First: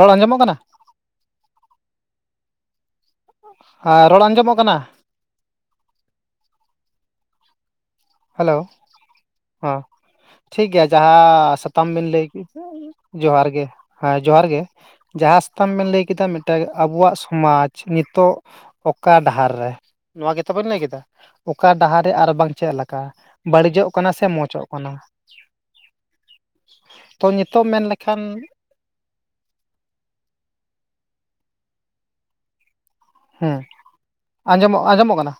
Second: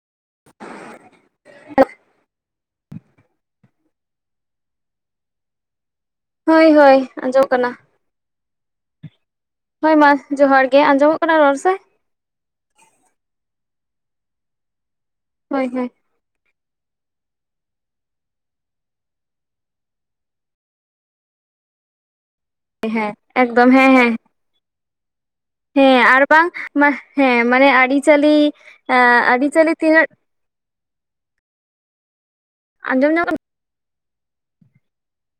ᱨᱚᱲ ᱟᱸᱡᱚᱢᱚᱜ ᱠᱟᱱᱟ? [inaudible] ᱟᱨ ᱨᱚᱲ ᱟᱸᱡᱚᱢᱚᱜ ᱠᱟᱱᱟ? ᱦᱳᱭ ᱦᱳᱭ ᱟᱸᱡᱚᱢ ᱠᱟᱱᱟ᱾ ᱦᱮᱞᱳ ᱦᱮᱸ ᱦᱳᱭ ᱢᱟ ᱡᱚᱦᱟᱨ ᱴᱷᱤᱠ ᱜᱮ ᱜᱮᱭᱟ ᱟᱸᱡᱚᱢᱚᱜ ᱠᱟᱱᱟ ᱨᱚᱲ ᱡᱟᱦᱟᱸ ᱥᱮ ᱥᱟᱛᱟᱢ ᱵᱤᱱ ᱞᱟᱹᱭ ᱡᱚᱦᱟᱨ ᱜᱮ ᱦᱮᱸ ᱡᱚᱦᱟᱨ ᱜᱮ, ᱡᱟᱦᱟᱸ ᱦᱳᱭ ᱥᱟᱛᱟᱢ ᱦᱳᱭ ᱵᱮᱱ ᱞᱟᱹᱭ ᱠᱮᱫᱟ ᱛᱮ ᱟᱵᱚᱣᱟᱜ ᱥᱚᱢᱟᱡ ᱱᱤᱛᱚᱜ ᱚᱠᱟ ᱰᱟᱦᱟᱨ ᱨᱮ, ᱱᱚᱣᱟ ᱜᱮ ᱛᱚᱵᱮᱱ ᱞᱟᱹᱭ ᱠᱮᱫᱟ? ᱚᱠᱟ ᱰᱟᱦᱟᱨ ᱨᱮ ᱟᱨ ᱵᱟᱝ ᱪᱮᱜ ᱞᱮᱠᱟ ᱦᱮᱸ ᱮᱠᱫᱚᱢ ᱵᱟᱹᱲᱤᱡᱚᱜ ᱦᱮᱸ ᱠᱟᱱᱟ ᱦᱮᱸ ᱥᱮ ᱢᱚᱸᱪᱚᱜ ᱠᱟᱱᱟ? ᱦᱮᱸ ᱟᱨ ᱵᱟᱝ ᱛᱚ ᱦᱮᱸ ᱱᱤᱛᱚᱜ ᱢᱟᱱᱮ ᱢᱮᱱ ᱞᱮᱠᱷᱟᱱ ᱟᱹᱨᱤᱪᱟᱹᱞᱤ ᱟᱹᱨᱤᱪᱟᱹᱞᱤ ᱛᱤᱱᱟᱹᱜ ᱟᱡᱚᱢᱧᱟᱢ ᱠᱟᱱᱟ? ᱦᱮᱸ ᱟᱸᱡᱚᱢᱚᱜ ᱟᱸᱡᱚᱢᱚᱜ ᱠᱟᱱᱟ᱾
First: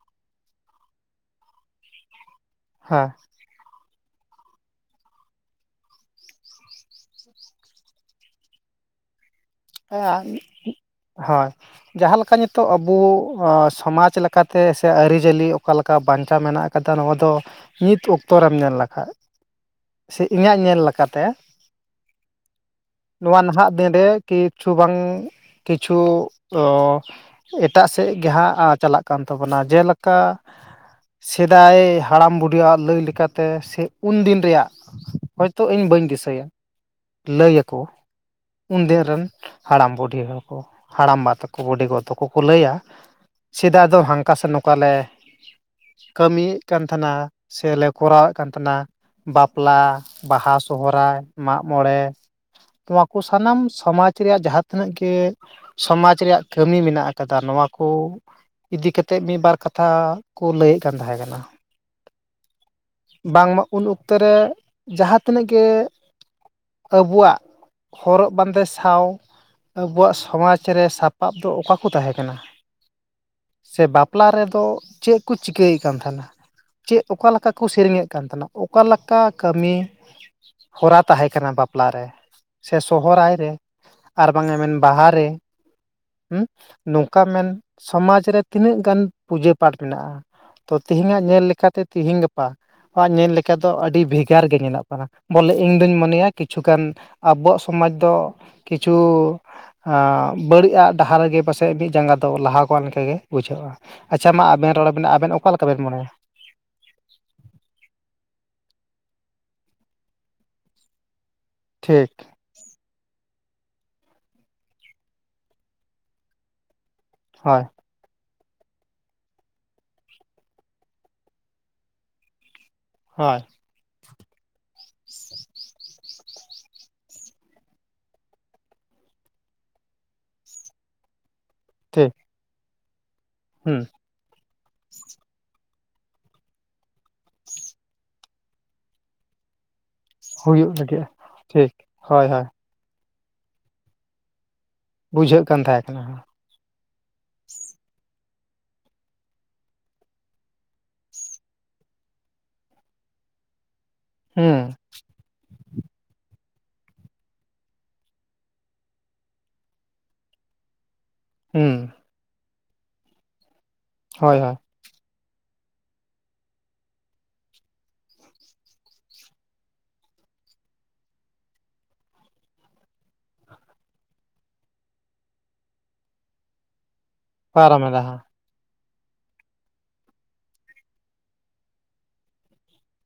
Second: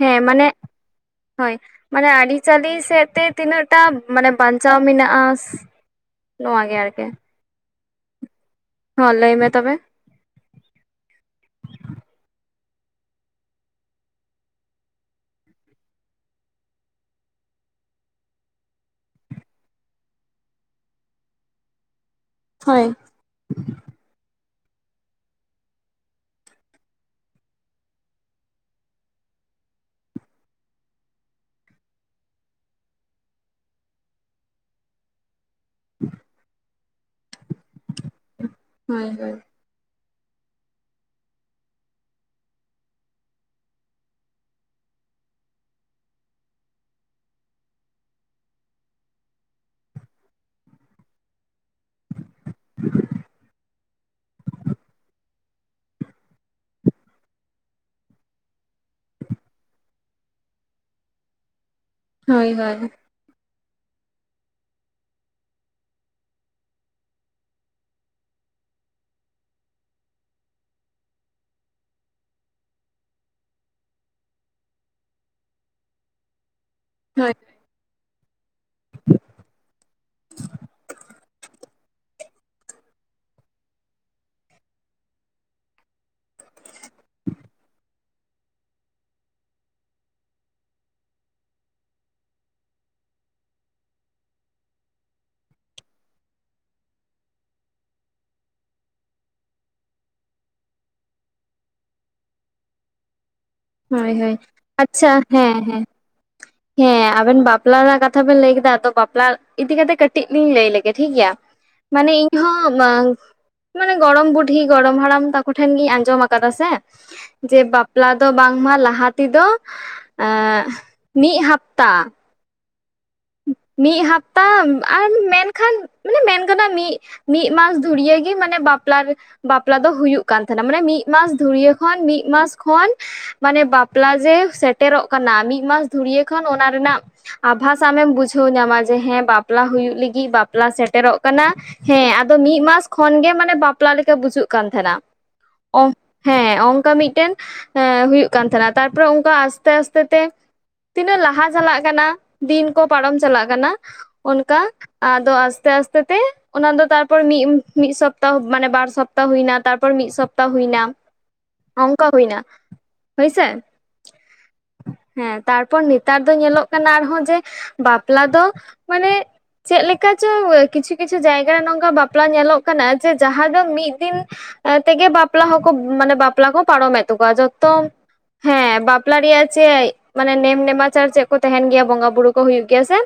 ᱦᱮᱸ ᱢᱟᱱᱮ ᱦᱳᱭ ᱢᱟᱱᱮ ᱟᱹᱨᱤᱪᱟᱹᱞᱤ ᱥᱮᱜ ᱦᱮᱸ ᱛᱮ ᱛᱤᱱᱟᱜᱴᱟ ᱢᱟᱱᱮ ᱵᱟᱧᱪᱟᱣ ᱢᱮᱱᱟᱜᱼᱟ ᱱᱚᱣᱟ ᱜᱮ ᱟᱨᱠᱤ᱾ [inaudible] ᱦᱚᱸ ᱞᱟᱹᱭ ᱢᱮ ᱛᱚᱵᱮ᱾ [unintelligible] ᱦᱳᱭ ᱡᱟᱦᱟᱸ ᱞᱮᱠᱟ ᱱᱤᱛᱚᱜ ᱟᱵᱚ ᱥᱚᱢᱟᱡᱽ ᱞᱮᱠᱟᱛᱮ ᱥᱮ ᱟᱹᱨᱤᱪᱟᱹᱞᱤ ᱚᱠᱟᱞᱮ ᱠᱟ ᱵᱟᱧᱪᱟᱣ ᱢᱮᱱᱟᱜ ᱠᱟᱫᱟ ᱱᱚᱣᱟ ᱫᱚ ᱱᱤᱛ ᱚᱠᱛᱚ ᱨᱮᱢ ᱧᱮᱞ ᱞᱮᱠᱷᱟᱡ ᱥᱮ ᱤᱧᱟᱹᱜ ᱧᱮᱞ ᱞᱮᱠᱟᱛᱮ, ᱦᱳᱭ ᱱᱚᱣᱟ ᱱᱟᱦᱟᱜ ᱫᱤᱱᱨᱮ ᱠᱤᱪᱷᱩ ᱵᱟᱝ ᱠᱤᱪᱷᱩ ᱚ ᱮᱴᱟᱜ ᱥᱮᱜ ᱜᱮ ᱦᱟᱸᱜ ᱪᱟᱞᱟᱜ ᱠᱟᱱ ᱛᱟᱵᱚᱱᱟ, ᱡᱮᱞᱮᱠᱟ ᱥᱮᱫᱟᱭ ᱦᱟᱲᱟᱢ ᱵᱩᱰᱤᱭᱟᱜ ᱞᱟᱹᱭ ᱞᱮᱠᱟᱛᱮ ᱥᱮ ᱩᱱᱫᱤᱱ ᱨᱮᱭᱟᱜ, ᱦᱚᱭ ᱛᱚ ᱤᱧ ᱵᱟᱹᱧ ᱫᱤᱥᱟᱹᱭᱟ ᱞᱟᱹᱭ ᱟᱹᱠᱚ ᱩᱱᱫᱤᱱ ᱦᱳᱭ ᱨᱮᱱ ᱦᱳᱭ ᱦᱟᱲᱟᱢ ᱵᱩᱰᱷᱤ ᱦᱚᱲ ᱠᱚ, ᱦᱟᱲᱟᱢᱵᱟ ᱛᱟᱠᱚ, ᱵᱩᱰᱷᱤ ᱜᱚ ᱛᱟᱠᱚ ᱠᱚ ᱞᱟᱹᱭᱟ ᱥᱮᱫᱟᱭ ᱫᱚ ᱦᱟᱝᱠᱟ ᱥᱮ ᱱᱚᱝᱠᱟ ᱞᱮ ᱠᱟᱹᱢᱤᱭᱮᱜ ᱠᱟᱱ ᱛᱟᱦᱮᱸᱱᱟ, ᱥᱮᱞᱮ ᱠᱚᱨᱟᱣᱮᱜ ᱠᱟᱱ ᱛᱟᱦᱮᱸᱱᱟ᱾ ᱵᱟᱯᱞᱟ ᱵᱟᱦᱟ ᱥᱚᱦᱚᱨᱟᱭ ᱢᱟᱜ ᱢᱚᱬᱮ ᱱᱚᱣᱟ ᱠᱚ ᱥᱟᱱᱟᱢ ᱥᱚᱢᱟᱡᱽ ᱨᱮᱭᱟᱜ ᱡᱟᱦᱟᱸ ᱛᱤᱱᱟᱹᱜ ᱜᱮ, ᱥᱚᱢᱟᱡᱽ ᱨᱮᱭᱟᱜ ᱠᱟᱹᱢᱤ ᱢᱮᱱᱟᱜ ᱟᱠᱟᱫᱟ ᱱᱚᱣᱟ ᱠᱚ, ᱤᱫᱤ ᱠᱟᱛᱮᱜ ᱢᱤᱫ ᱵᱟᱨ ᱠᱟᱛᱷᱟ ᱠᱚ ᱞᱟᱹᱭᱮᱜ ᱠᱟᱱ ᱛᱟᱦᱮᱸ ᱠᱟᱱᱟ᱾ ᱦᱳᱭ ᱦᱳᱭ ᱵᱟᱝᱢᱟ ᱩᱱ ᱚᱠᱛᱚ ᱨᱮ ᱡᱟᱦᱟᱸ ᱛᱤᱱᱟᱹᱜ ᱜᱮ ᱟᱵᱩᱣᱟᱜ ᱦᱚᱨᱚᱜ ᱵᱟᱸᱫᱮ ᱥᱟᱶ ᱟᱵᱚᱣᱟᱜ ᱥᱚᱢᱟᱡᱽ ᱨᱮ ᱥᱟᱯᱟᱯ ᱫᱚ ᱚᱠᱟ ᱠᱚ ᱛᱟᱦᱮᱸ ᱠᱟᱱᱟ? ᱥᱮ ᱵᱟᱯᱞᱟ ᱨᱮᱫᱚ ᱪᱮᱜ ᱠᱚ ᱪᱤᱠᱟᱹᱭ ᱠᱟᱱ ᱛᱟᱦᱮᱸᱱᱟ ᱪᱮᱜ ᱦᱳᱭ ᱚᱠᱟᱞᱮᱠᱟ ᱠᱩ ᱥᱮᱨᱮᱧᱮᱜ ᱠᱟᱱ ᱛᱟᱦᱮᱸᱱᱟ, ᱚᱠᱟ ᱞᱮᱠᱟ ᱠᱟᱹᱢᱤ ᱦᱚᱨᱟ ᱛᱟᱦᱮᱸ ᱠᱟᱱᱟ ᱵᱟᱯᱞᱟ ᱨᱮ ᱥᱮ ᱥᱩ ᱥᱚᱦᱚᱨᱟᱭ ᱨᱮ ᱟᱨ ᱵᱟᱝ ᱮ ᱢᱮᱱ ᱵᱟᱦᱟ ᱨᱮ ᱦᱩ ᱱᱚᱝᱠᱟ ᱢᱮᱱ ᱥᱚᱢᱟᱡᱽ ᱨᱮ ᱛᱤᱱᱟᱹᱜ ᱜᱟᱱ ᱯᱩᱡᱟᱹ ᱯᱟᱴ ᱢᱮᱱᱟᱜᱼᱟ ᱛᱚ ᱛᱮᱦᱤᱧᱟᱜ ᱧᱮᱞ ᱞᱮᱠᱟᱛᱮ ᱛᱤᱦᱤᱧ ᱜᱟᱯᱟ ᱧᱮᱞ ᱞᱮᱠᱟ ᱫᱚ ᱟᱹᱰᱤ ᱵᱷᱮᱜᱟᱨ ᱜᱮ ᱧᱮᱞᱚᱜ ᱠᱟᱱᱟ ᱵᱚᱞᱮ ᱤᱧ ᱫᱩᱧ ᱢᱚᱱᱮᱭᱟ ᱠᱤᱪᱷᱩᱜᱟᱱ ᱟᱵᱚᱣᱟᱜ ᱥᱚᱢᱟᱡᱽ ᱫᱚ ᱠᱤᱪᱷᱩ ᱵᱟᱹᱲᱤᱡ ᱟᱜ ᱰᱟᱦᱟᱨ ᱨᱮᱜᱮ ᱯᱟᱥᱮᱡ ᱢᱤᱜ ᱡᱟᱸᱜᱟ ᱫᱚ ᱞᱟᱦᱟ ᱠᱟᱱ ᱞᱮᱠᱟ ᱜᱮ ᱵᱩᱡᱷᱟᱹᱜᱼᱟ᱾ ᱦᱳᱭ ᱟᱪᱪᱷᱟ ᱦᱳᱭ ᱢᱟ ᱟᱵᱮᱱ ᱨᱚᱲ ᱵᱮᱱ ᱟᱪᱪᱷᱟ ᱟᱵᱮᱱ ᱚᱠᱟ ᱦᱮᱸ ᱦᱮᱸ ᱞᱮᱠᱟᱵᱮᱱ ᱢᱚᱱᱮᱭᱟ? ᱦᱮᱸ ᱟᱵᱮᱱ ᱵᱟᱯᱞᱟ ᱨᱮᱱᱟᱜ ᱠᱟᱛᱷᱟ ᱵᱮᱱ ᱞᱟᱹᱭ ᱠᱮᱫᱟ ᱵᱟᱯᱞᱟ ᱤᱫᱤ ᱠᱟᱛᱮᱜ ᱠᱟᱹᱴᱤᱡ ᱞᱤᱧ ᱞᱟᱹᱭ ᱞᱮᱜᱮ ᱴᱷᱤᱠᱜᱮᱭᱟ᱾ ᱴᱷᱤᱠ ᱢᱟᱱᱮ ᱤᱧᱦᱚᱸ ᱢᱟᱹ ᱢᱟᱱᱮ ᱜᱚᱲᱚᱢ ᱵᱩᱰᱷᱤ ᱜᱚᱲᱚᱢ ᱦᱟᱲᱟᱢ ᱛᱟᱠᱚ ᱴᱷᱮᱱ ᱜᱤᱧ ᱟᱸᱡᱚᱢ ᱟᱠᱟᱫᱟ ᱥᱮ ᱦᱳᱭ ᱡᱮ ᱵᱟᱯᱞᱟ ᱫᱚ ᱵᱟᱝᱢᱟ ᱞᱟᱦᱟ ᱛᱮᱫᱚ ᱮᱸᱜ ᱢᱤᱜ ᱦᱟᱯᱛᱟ ᱦᱳᱭ ᱢᱤᱫ ᱦᱟᱯᱛᱟ ᱟᱨ ᱢᱮᱱᱠᱷᱟᱱ ᱢᱟᱱᱮ ᱢᱮᱱ ᱜᱟᱱᱚᱜᱼᱟ ᱢᱤᱫ ᱢᱤᱫ ᱢᱟᱥ ᱫᱷᱩᱨᱭᱟᱹᱜᱤ ᱢᱟᱱᱮ ᱵᱟᱯᱞᱟ ᱵᱟᱯᱞᱟ ᱫᱚ ᱦᱩᱭᱩᱜ ᱠᱟᱱ ᱛᱟᱦᱮᱸᱱᱟ ᱢᱟᱱᱮ ᱢᱤᱫ ᱢᱤᱫ ᱢᱟᱥ ᱫᱷᱩᱨᱭᱟᱹ ᱠᱷᱚᱱ ᱴᱷᱤᱠ ᱢᱤᱫ ᱢᱟᱥ ᱠᱷᱚᱱ ᱢᱟᱱᱮ ᱦᱩᱸ ᱵᱟᱯᱞᱟ ᱡᱮ ᱥᱮᱼᱼ ᱥᱮᱴᱮᱨᱚᱜ ᱠᱟᱱᱟ ᱢᱤᱫ ᱢᱟᱥ ᱫᱷᱩᱨᱭᱟ ᱠᱷᱚᱱ ᱚᱱᱟ ᱨᱮᱱᱟᱜ ᱟᱵᱷᱟᱥ ᱥᱟᱢᱮᱢ ᱵᱩᱡᱷᱟᱹᱣ ᱧᱟᱢᱟ ᱡᱮ ᱦᱮᱸ ᱵᱟᱯᱞᱟ ᱦᱩᱭᱩᱜ ᱞᱟᱹᱜᱤᱫ ᱤ ᱵᱟᱯᱞᱟ ᱦᱩᱭᱩᱜ ᱞᱟᱹᱜᱤᱫ ᱥᱮᱴᱮᱨᱚᱜ ᱠᱟᱱᱟ ᱴᱷᱤᱠ ᱦᱮᱸ ᱦᱳᱭ ᱦᱳᱭ ᱟᱫᱚ ᱢᱤᱫ ᱢᱟᱥ ᱠᱷᱚᱱ ᱜᱮ ᱢᱟᱱᱮ ᱵᱟᱯᱞᱟ ᱞᱮᱠᱟ ᱵᱩᱡᱩᱜ ᱠᱟᱱ ᱛᱟᱦᱮᱸᱱᱟ ᱵᱩᱡᱷᱟᱹᱜ ᱠᱟᱱ ᱛᱟᱦᱮᱸ ᱚ ᱠᱟᱱᱟ ᱦᱮᱸ ᱚᱱᱠᱟ ᱢᱤᱫᱴᱮᱱ ᱦᱮᱸ ᱦᱩᱭᱩᱜ ᱠᱟᱱ ᱛᱟᱦᱮᱱᱟ ᱛᱟᱨᱯᱚᱨᱮ ᱚᱱᱠᱟ ᱟᱥᱛᱮ ᱟᱥᱛᱮ ᱛᱮ ᱛᱤᱱᱟᱹᱜ ᱞᱟᱦᱟ ᱪᱟᱞᱟᱜ ᱠᱟᱱᱟ ᱫᱤᱱ ᱠᱚ ᱯᱟᱨᱚᱢ ᱪᱟᱞᱟᱜ ᱠᱟᱱᱟ ᱚᱱᱠᱟ ᱦᱩᱸ ᱟᱫᱚ ᱟᱥᱛᱮ ᱟᱥᱛᱮ ᱛᱮ ᱚᱱᱟ ᱫᱚ ᱛᱟᱨᱯᱚᱨ ᱢᱤ ᱢᱤᱫ ᱥᱚᱯᱛᱟᱦᱚ ᱢᱟᱱᱮ ᱵᱟᱨ ᱥᱚᱯᱛᱟᱦ ᱛᱟ ᱦᱩᱭ ᱮᱱᱟ ᱛᱟᱨᱯᱚᱨ ᱢᱤᱫ ᱥᱚᱯᱛᱟ ᱦᱩᱭ ᱮᱱᱟ ᱦᱩᱸ ᱚᱱᱠᱟ ᱦᱩᱭ ᱮᱱᱟ ᱦᱳᱭᱥᱮ ᱦᱳᱭ ᱦᱳᱭ ᱦᱮᱸ ᱛᱟᱨᱯᱚᱨ ᱱᱮᱛᱟᱨ ᱫᱚ ᱧᱮᱞᱚᱜ ᱠᱟᱱᱟ ᱟᱨᱦᱚᱸ ᱡᱮ ᱵᱟᱯᱞᱟ ᱫᱚ ᱢᱟᱱᱮ ᱪᱮᱫ ᱞᱮᱠᱟ ᱪᱚ ᱠᱤᱪᱷᱩ ᱠᱤᱪᱷᱩ ᱡᱟᱭᱜᱟᱨᱮ ᱱᱚᱝᱠᱟ ᱵᱟᱯᱞᱟ ᱧᱮᱞᱚᱜ ᱠᱟᱱᱟ ᱡᱮ ᱡᱟᱦᱟᱸ ᱫᱚ ᱢᱤᱫ ᱫᱤᱱ ᱛᱮᱜᱮ ᱵᱟᱯᱞᱟ ᱦᱚᱸᱠᱚ ᱢᱟᱱᱮ ᱵᱟᱯᱞᱟ ᱠᱚ ᱯᱟᱨᱚᱢᱮᱫ ᱛᱟᱠᱚᱣᱟ ᱡᱚᱛᱚ ᱯᱟᱨᱚᱢ ᱮᱫᱟ ᱦᱟᱸᱜ ᱦᱮᱸ ᱵᱟᱯᱞᱟ ᱨᱮᱭᱟᱜ ᱪᱮᱫ ᱢᱟᱱᱮ ᱱᱮᱢ ᱱᱮᱢᱟᱪᱟᱨ ᱪᱮᱫ ᱠᱚ ᱛᱟᱦᱮᱱ ᱜᱮᱭᱟ ᱵᱚᱸᱜᱟ ᱵᱩᱨᱩ ᱠᱚ ᱦᱩᱭᱩᱜ ᱜᱮᱭᱟ ᱥᱮ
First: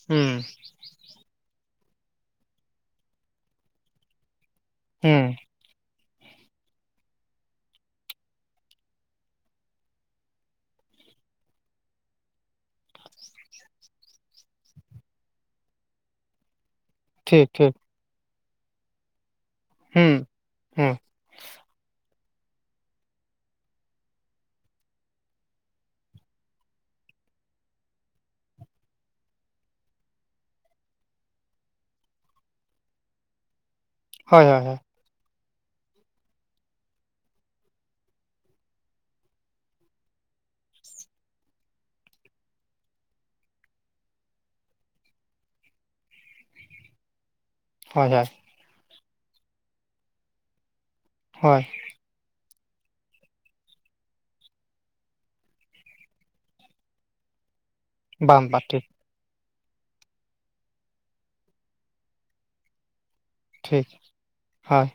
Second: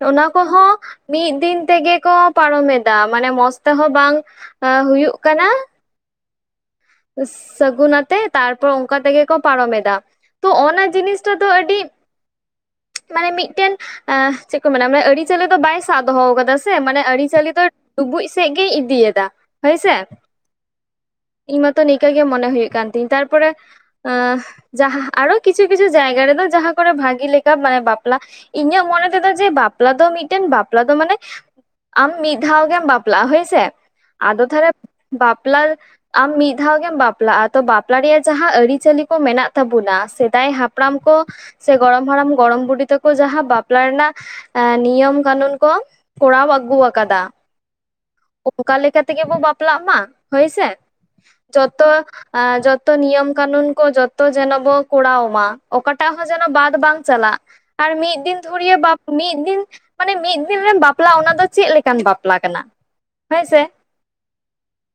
ᱚᱱᱟ ᱦᱩᱸ ᱠᱚᱦᱚᱸ ᱢᱤᱫ ᱫᱤᱱ ᱛᱮᱜᱮ ᱠᱚ ᱯᱟᱨᱚᱢ ᱮᱫᱟ ᱢᱟᱱᱮ ᱢᱚᱸᱡᱽ ᱛᱮᱦᱚᱸ ᱵᱟᱝ ᱦᱩᱭᱩᱜ ᱦᱩᱸ ᱠᱟᱱᱟ ᱥᱟᱹᱜᱩᱱ ᱟᱛᱮ ᱛᱟᱨᱯᱚᱨ ᱚᱱᱠᱟ ᱛᱮᱜᱮ ᱠᱚ ᱯᱟᱨᱚᱢ ᱮᱫᱟ ᱛᱚ ᱚᱱᱟ ᱡᱤᱱᱤᱥᱴᱟ ᱫᱚ ᱟᱹᱰᱤ ᱢᱟᱱᱮ ᱢᱤᱫᱴᱮᱱ ᱪᱮᱫ ᱠᱚ ᱢᱮᱱᱟ ᱢᱟᱱᱮ ᱟᱹᱨᱤᱪᱟᱞᱤ ᱫᱚ ᱵᱟᱭ ᱥᱟᱵ ᱫᱚᱦᱚ ᱟᱠᱟᱫᱟ ᱥᱮ ᱢᱟᱱᱮ ᱴᱷᱤᱠ ᱟᱹᱨᱤᱪᱟᱹᱞᱤ ᱫᱚ ᱴᱷᱤᱠ ᱰᱩᱵᱩᱡ ᱥᱮᱡ ᱜᱮᱭ ᱤᱫᱤᱭᱮᱫᱟ ᱦᱳᱭᱥᱮ ᱦᱩᱸ ᱦᱮᱸ ᱤᱧ ᱢᱟᱛᱚ ᱱᱤᱠᱟᱹᱜ ᱜᱮ ᱢᱚᱱᱮ ᱦᱩᱭᱩᱜ ᱠᱟᱱ ᱛᱤᱧ ᱛᱟᱨᱯᱚᱨᱮ ᱡᱟᱦᱟᱸ ᱟᱨᱚ ᱠᱤᱪᱷᱩ ᱠᱤᱪᱷᱩ ᱡᱟᱭᱜᱟ ᱨᱮᱫᱚ ᱡᱟᱦᱟᱸ ᱠᱚᱨᱮ ᱵᱷᱟᱜᱤ ᱞᱮᱠᱟ ᱢᱟᱱᱮ ᱵᱟᱯᱞᱟ ᱤᱧᱟᱹᱜ ᱢᱚᱱᱮ ᱛᱮᱫᱚ ᱡᱮ ᱵᱟᱯᱞᱟ ᱫᱚ ᱢᱤᱫᱴᱮᱱ ᱵᱟᱯᱞᱟ ᱫᱚ ᱢᱟᱱᱮ ᱟᱢ ᱢᱤᱫ ᱫᱷᱟᱣ ᱜᱮᱢ ᱵᱟᱯᱞᱟᱜᱼᱟ ᱦᱳᱭᱥᱮ ᱟᱫᱚ ᱦᱳᱭ ᱦᱳᱭ ᱛᱟᱦᱚᱞᱮ ᱦᱳᱭ ᱵᱟᱯᱞᱟ ᱟᱢ ᱢᱤᱫ ᱫᱷᱟᱣ ᱜᱮᱢ ᱵᱟᱯᱞᱟᱜᱼᱟ ᱛᱚ ᱵᱟᱯᱞᱟ ᱨᱮᱭᱟᱜ ᱡᱟᱦᱟᱸ ᱟᱹᱨᱤᱪᱟᱹᱞᱤ ᱠᱚ ᱢᱮᱱᱟᱜ ᱛᱟᱵᱚᱱᱟ ᱥᱮᱫᱟᱭ ᱦᱟᱯᱲᱟᱢ ᱠᱚ ᱥᱮ ᱜᱚᱲᱚᱢ ᱦᱟᱲᱟᱢ ᱜᱚᱲᱚᱢ ᱵᱩᱰᱷᱤ ᱛᱟᱠᱚ ᱡᱟᱦᱟᱸ ᱵᱟᱯᱞᱟ ᱨᱮᱱᱟᱜ ᱱᱤᱭᱚᱢ ᱠᱟᱹᱱᱩᱱ ᱠᱚ ᱠᱚᱨᱟᱣ ᱟᱹᱜᱩ ᱟᱠᱟᱫᱟ ᱦᱳᱭ ᱚᱱᱠᱟ ᱞᱮᱠᱟ ᱛᱮᱜᱮ ᱵᱚᱱ ᱵᱟᱯᱞᱟᱜ ᱢᱟ ᱦᱳᱭᱥᱮ ᱦᱳᱭ ᱡᱚᱛᱚ ᱡᱚᱛᱚ ᱱᱤᱭᱚᱢ ᱠᱟᱱᱩᱱ ᱠᱚ ᱡᱚᱛᱚ ᱡᱮᱱᱚ ᱵᱚ ᱠᱚᱨᱟᱣ ᱢᱟ ᱚᱠᱟᱴᱟᱜ ᱦᱚᱸ ᱡᱮᱱᱚ ᱵᱟᱫ ᱵᱟᱝ ᱪᱟᱞᱟᱜ ᱟᱨ ᱢᱤᱫ ᱫᱤᱱ ᱵᱟᱝ ᱵᱟᱝ ᱫᱷᱩᱨᱭᱟᱹ ᱴᱷᱤᱠ ᱵᱟᱯ ᱢᱤᱫ ᱫᱤᱱ ᱢᱟᱱᱮ ᱢᱤᱫ ᱫᱤᱱ ᱨᱮᱢ ᱵᱟᱯᱞᱟ ᱚᱱᱟ ᱫᱚ ᱪᱮᱫ ᱞᱮᱠᱟᱱ ᱵᱟᱯᱞᱟ ᱠᱟᱱᱟ ᱦᱮᱸᱥᱮ ᱴᱷᱤᱠ ᱦᱳᱭ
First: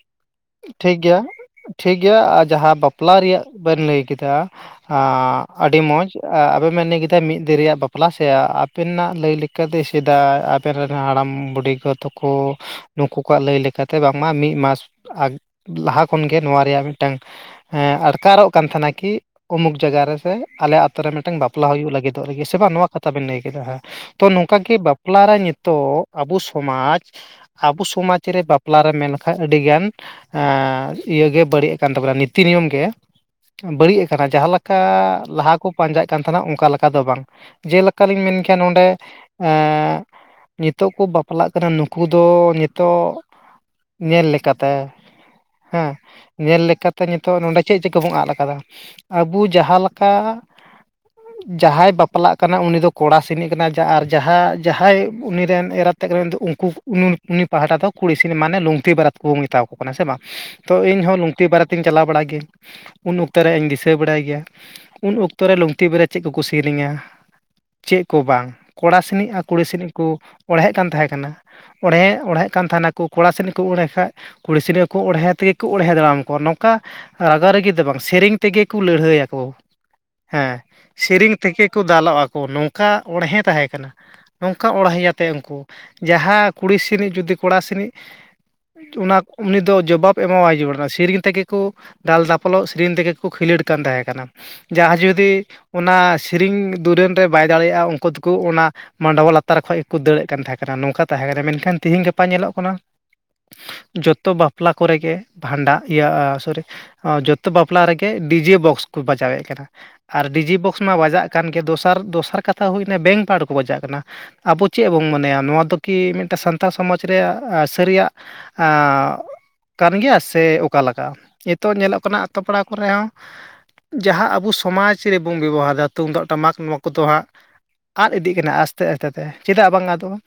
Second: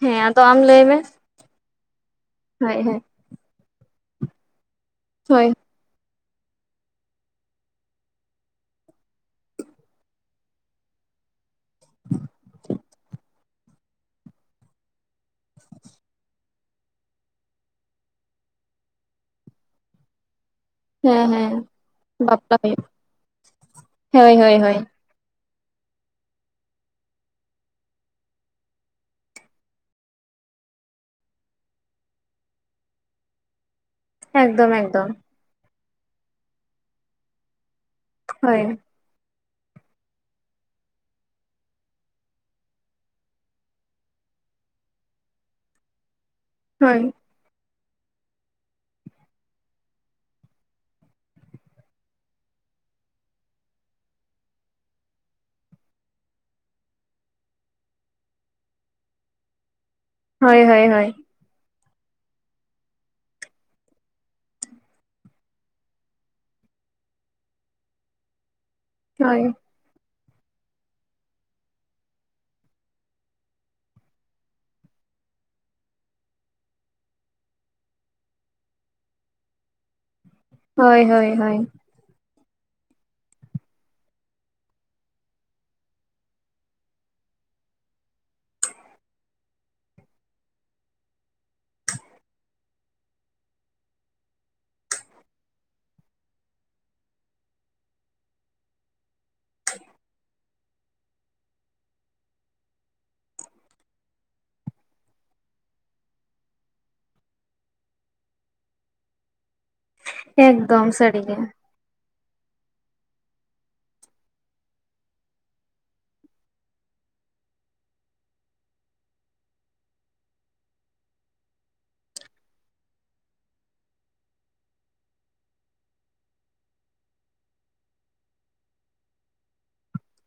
ᱦᱮᱸ ᱟᱢ ᱞᱟᱹᱭ ᱢᱮ ᱴᱷᱤᱠᱜᱮᱭᱟ ᱴᱷᱤᱠᱜᱮᱭᱟ ᱟᱨ ᱡᱟᱦᱟᱸ ᱦᱳᱭ ᱦᱳᱭ ᱵᱟᱯᱞᱟ ᱨᱮᱭᱟᱜ ᱵᱮᱱ ᱞᱟᱹᱭ ᱠᱮᱫᱟ ᱟᱨ ᱦᱳᱭ ᱟᱹᱰᱤ ᱟᱹᱰᱤ ᱢᱚᱸᱡᱽ ᱟᱯᱮ ᱵᱮᱱ ᱞᱟᱹᱭ ᱠᱮᱫᱟ ᱢᱤᱫ ᱫᱤᱱ ᱨᱮᱭᱟᱜ ᱵᱟᱯᱞᱟ ᱥᱮ ᱟᱯᱮᱱᱟᱜ ᱞᱟᱹᱭ ᱞᱮᱠᱟᱛᱮ ᱥᱮᱫᱟᱭ ᱦᱟᱯᱮᱱ ᱨᱮᱱ ᱦᱟᱲᱟᱢ ᱵᱩᱰᱷᱤ ᱜᱚ ᱛᱟᱠᱚ ᱱᱩᱠᱩ ᱠᱚᱣᱟᱜ ᱞᱟᱹᱭ ᱞᱮᱠᱟᱛᱮ ᱵᱟᱝᱢᱟ ᱢᱤᱫ ᱢᱟᱥ ᱟᱨ ᱞᱟᱦᱟ ᱠᱷᱚᱱᱜᱮ ᱱᱚᱣᱟ ᱨᱮᱭᱟᱜ ᱢᱤᱫᱴᱟᱝ ᱦᱮᱸ ᱟᱴᱠᱟᱨᱚᱜ ᱠᱟᱱ ᱛᱟᱦᱮᱱᱟ ᱠᱤ ᱩᱢᱩᱠ ᱡᱟᱭᱜᱟ ᱨᱮᱥᱮ ᱟᱞᱮ ᱟᱛᱳ ᱨᱮ ᱦᱮᱸ ᱢᱤᱫᱴᱟᱝ ᱦᱮᱸ ᱵᱟᱯᱞᱟ ᱦᱩᱭᱩᱜ ᱞᱟᱹᱜᱤᱫᱚᱜ ᱞᱟᱹᱜᱤᱫ ᱥᱮ ᱵᱟᱯᱞᱟ ᱵᱟᱝ ᱦᱩᱭᱩᱜ ᱱᱚᱣᱟ ᱠᱟᱛᱷᱟ ᱵᱤᱱ ᱞᱟᱹᱭ ᱠᱮᱫᱟ ᱦᱮᱸ ᱛᱚ ᱦᱳᱭ ᱦᱳᱭ ᱱᱚᱝᱠᱟ ᱜᱮ ᱦᱳᱭ ᱵᱟᱯᱼᱼ ᱵᱟᱯᱞᱟᱨᱮ ᱱᱤᱛᱚᱜ ᱟᱵᱚ ᱥᱚᱢᱟᱡᱽ ᱟᱵᱚ ᱥᱚᱢᱟᱡᱽ ᱨᱮ ᱵᱟᱯᱞᱟᱨᱮ ᱢᱮᱱᱠᱷᱟᱱ ᱟᱹᱰᱤᱜᱟᱱ ᱮ ᱤᱭᱟᱹᱜᱮ ᱵᱟᱹᱲᱤᱡ ᱠᱟᱱ ᱛᱟᱵᱚᱱᱟ ᱱᱤᱛᱤ ᱱᱤᱭᱚᱢ ᱜᱮ ᱵᱟᱹᱲᱤᱡ ᱡᱟᱦᱟᱸ ᱮᱠᱫᱚᱢ ᱞᱮᱠᱟ ᱮᱠᱫᱚᱢ ᱞᱟᱦᱟ ᱠᱚ ᱯᱟᱸᱡᱟᱜ ᱠᱟᱱ ᱛᱟᱦᱮᱱᱟ ᱚᱱᱠᱟ ᱞᱮᱠᱟ ᱫᱚ ᱵᱟᱝ ᱡᱮᱞᱮᱠᱟᱞᱤᱧ ᱢᱮᱱ ᱠᱮᱭᱟ ᱦᱳᱭ ᱱᱚᱰᱮ ᱱᱤᱛᱚᱜ ᱠᱚ ᱵᱟᱯᱞᱟᱜ ᱠᱟᱱᱟ ᱱᱩᱠᱩ ᱫᱚ ᱱᱤᱛᱚᱜ ᱧᱮᱞ ᱞᱮᱠᱟᱛᱮ ᱦᱮᱸ ᱧᱮᱞ ᱦᱳᱭ ᱞᱮᱠᱟᱛᱮ ᱛᱚ ᱱᱚᱰᱮ ᱪᱮᱫ ᱪᱤᱠᱟᱹ ᱵᱚᱱ ᱟᱫ ᱠᱟᱫᱟ ᱟᱵᱚ ᱡᱟᱦᱟᱸ ᱞᱮᱠᱟ ᱡᱟᱦᱟᱸᱭ ᱵᱟᱯᱞᱟᱜ ᱠᱟᱱᱟ ᱩᱱᱤ ᱫᱚ ᱠᱚᱲᱟ ᱥᱤᱱᱤᱡ ᱠᱟᱱᱟᱭ ᱟᱨ ᱡᱟᱦᱟᱸ ᱡᱟᱦᱟᱸᱭ ᱩᱱᱤ ᱨᱮᱱ ᱮᱨᱟᱛᱮᱜ ᱠᱟᱱᱟᱭ ᱩᱱᱤ ᱫᱚ ᱩᱱᱠᱩ ᱯᱟᱦᱟᱴᱟ ᱫᱚ ᱠᱩᱲᱤ ᱥᱤᱱ ᱢᱟᱱᱮ ᱞᱩᱝᱛᱤ ᱵᱟᱨᱟᱛ ᱠᱚᱵᱚᱱ ᱢᱮᱛᱟ ᱠᱚ ᱠᱟᱱᱟ ᱥᱮ ᱵᱟᱝ ᱦᱳᱭ ᱛᱚ ᱦᱳᱭ ᱤᱧ ᱦᱳᱭ ᱦᱚᱸ ᱛᱤ ᱵᱟᱨᱮᱛᱤᱧ ᱪᱟᱞᱟᱣ ᱵᱟᱲᱟᱜ ᱜᱤ ᱩᱱ ᱚᱠᱛᱚ ᱨᱮ ᱤᱧ ᱫᱤᱥᱟᱹ ᱵᱟᱲᱟᱭ ᱜᱮᱭᱟ ᱩᱱ ᱚᱠᱛᱚ ᱨᱮ ᱞᱩᱝᱛᱤ ᱵᱟᱨᱮ ᱪᱮᱫ ᱠᱚᱠᱚ ᱥᱮᱨᱮᱧᱟ ᱪᱮᱫ ᱠᱚ ᱵᱟᱝ ᱠᱚᱲᱟ ᱥᱮᱱᱤᱡ ᱟᱨ ᱦᱳᱭ ᱠᱩᱲᱤ ᱥᱮᱱᱤᱡ ᱠᱚ ᱚᱲᱦᱮᱫ ᱠᱟᱱ ᱛᱟᱦᱮᱸ ᱠᱟᱱᱟ ᱚᱲᱦᱮ ᱚᱲᱦᱮᱫ ᱠᱟᱱ ᱛᱟᱦᱮᱱᱟᱠᱚ ᱠᱚᱲᱟ ᱥᱮᱱᱠᱚ ᱚᱬᱦᱮ ᱠᱷᱟᱱ ᱠᱩᱲᱤ ᱥᱤᱱᱜᱮ ᱠᱚ ᱚᱬᱦᱮ ᱛᱤᱭᱟᱜᱟ ᱠᱚ ᱚᱬᱦᱮ ᱫᱟᱨᱟᱢ ᱠᱚᱣᱟ ᱱᱚᱝᱠᱟ ᱨᱟᱜᱟᱨᱟᱜᱤ ᱫᱚ ᱵᱟᱝ ᱥᱮᱨᱮᱧ ᱛᱮᱜᱮ ᱠᱚ ᱞᱟᱹᱲᱦᱟᱹᱭᱭᱟᱠᱚ ᱦᱮᱸ ᱦᱳᱭ ᱦᱳᱭ ᱥᱮᱨᱮᱧ ᱦᱳᱭ ᱛᱮᱜᱮ ᱠᱚ ᱫᱟᱞᱚᱜ ᱟᱠᱚ ᱱᱚᱝᱠᱟ ᱚᱬᱦᱮ ᱛᱟᱦᱮᱸ ᱠᱟᱱᱟ ᱱᱚᱝᱠᱟ ᱚᱬᱦᱮ ᱟᱛᱮᱫ ᱩᱱᱠᱩ ᱡᱟᱦᱟᱸ ᱠᱩᱲᱤ ᱥᱮᱱᱤᱡ ᱡᱩᱫᱤ ᱠᱚᱲᱟ ᱥᱮᱱᱤᱡ ᱚᱱᱟ ᱩᱱᱤ ᱫᱚ ᱡᱚᱵᱟᱵ ᱮᱢᱟᱣᱟᱭ ᱡᱩᱲᱤ ᱠᱟᱱᱟ ᱥᱮᱨᱮᱧ ᱛᱮᱜᱮ ᱠᱚ ᱫᱟᱞ ᱫᱟᱯᱚᱞᱚᱜ ᱥᱮᱨᱮᱧ ᱛᱮᱜᱮ ᱠᱚ ᱠᱷᱤᱞᱳᱰ ᱠᱟᱱ ᱛᱟᱦᱮᱸ ᱠᱟᱱᱟ ᱡᱟᱦᱟᱸᱭ ᱡᱩᱫᱤ ᱚᱱᱟ ᱥᱮᱨᱮᱧ ᱫᱩᱨᱟᱹᱱ ᱨᱮ ᱵᱟᱭ ᱫᱟᱲᱮᱭᱟᱜ-ᱟ ᱩᱱᱠᱩ ᱫᱚᱠᱚ ᱚᱱᱟ ᱢᱟᱰᱚᱣᱟ ᱞᱟᱛᱟᱨ ᱠᱷᱚᱡ ᱜᱮᱠᱚ ᱫᱟᱹᱲᱮᱫ ᱠᱟᱱ ᱛᱟᱦᱮᱸ ᱠᱟᱱᱟ ᱱᱚᱝᱠᱟ ᱛᱟᱦᱮᱸ ᱠᱟᱱᱟ ᱢᱮᱱᱠᱷᱟᱱ ᱛᱤᱦᱤᱧ ᱜᱟᱯᱟ ᱧᱮᱞᱚᱜ ᱠᱟᱱᱟ ᱡᱚᱛᱚ ᱵᱟᱯᱞᱟ ᱠᱚᱨᱮ ᱜᱮ ᱵᱷᱟᱸᱰᱟᱜ ᱤᱭᱟᱹ ᱥᱚᱨᱤ ᱡᱚᱛᱚ ᱵᱟᱯᱞᱟ ᱨᱮᱜᱮ ᱰᱤᱡᱮ ᱵᱚᱠᱥ ᱠᱚ ᱵᱟᱡᱟᱣᱮᱫ ᱠᱟᱱᱟ ᱟᱨ ᱰᱤᱡᱤ ᱵᱚᱠᱥ ᱮᱠᱫᱚᱢ ᱢᱟ ᱵᱟᱡᱟᱜ ᱥᱟᱹᱨᱤᱜᱮ ᱠᱟᱱ ᱜᱮ ᱫᱚᱥᱟᱨ ᱫᱚᱥᱟᱨ ᱠᱟᱛᱷᱟ ᱦᱩᱭᱱᱟ ᱵᱮᱝᱠ ᱯᱟᱨᱰ ᱠᱚ ᱵᱟᱡᱟᱜ ᱠᱟᱱᱟ ᱟᱵᱚ ᱪᱮᱫ ᱵᱚᱱ ᱢᱚᱱᱮᱭᱟ ᱱᱚᱣᱟ ᱫᱚ ᱠᱤ ᱢᱤᱫᱴᱮᱱ ᱥᱟᱱᱛᱟᱲ ᱥᱚᱢᱟᱡᱽ ᱨᱮᱭᱟᱜ ᱥᱟᱹᱨᱤᱭᱟᱜ ᱟᱨ ᱠᱟᱱ ᱜᱮᱭᱟ ᱥᱮ ᱚᱠᱟ ᱞᱮᱠᱟ ᱱᱤᱛᱚᱜ ᱧᱮᱞᱚᱜ ᱠᱟᱱᱟ ᱟᱛᱳ ᱯᱟᱲᱟ ᱠᱚᱨᱮ ᱦᱚᱸ ᱡᱟᱦᱟᱸ ᱟᱵᱚ ᱥᱚᱢᱟᱡᱽ ᱨᱮᱵᱚᱱ ᱵᱮᱵᱚᱦᱟᱨᱫᱟ ᱛᱩᱢᱫᱟᱜ ᱴᱟᱢᱟᱠ ᱱᱚᱣᱟ ᱠᱚᱫᱚ ᱦᱟᱸᱜ ᱟᱫ ᱤᱫᱤᱜ ᱠᱟᱱᱟ ᱟᱥᱛᱮ ᱟᱥᱛᱮ ᱛᱮ ᱪᱮᱫᱟᱜ ᱵᱟᱝ ᱟᱫᱚᱜ-ᱟ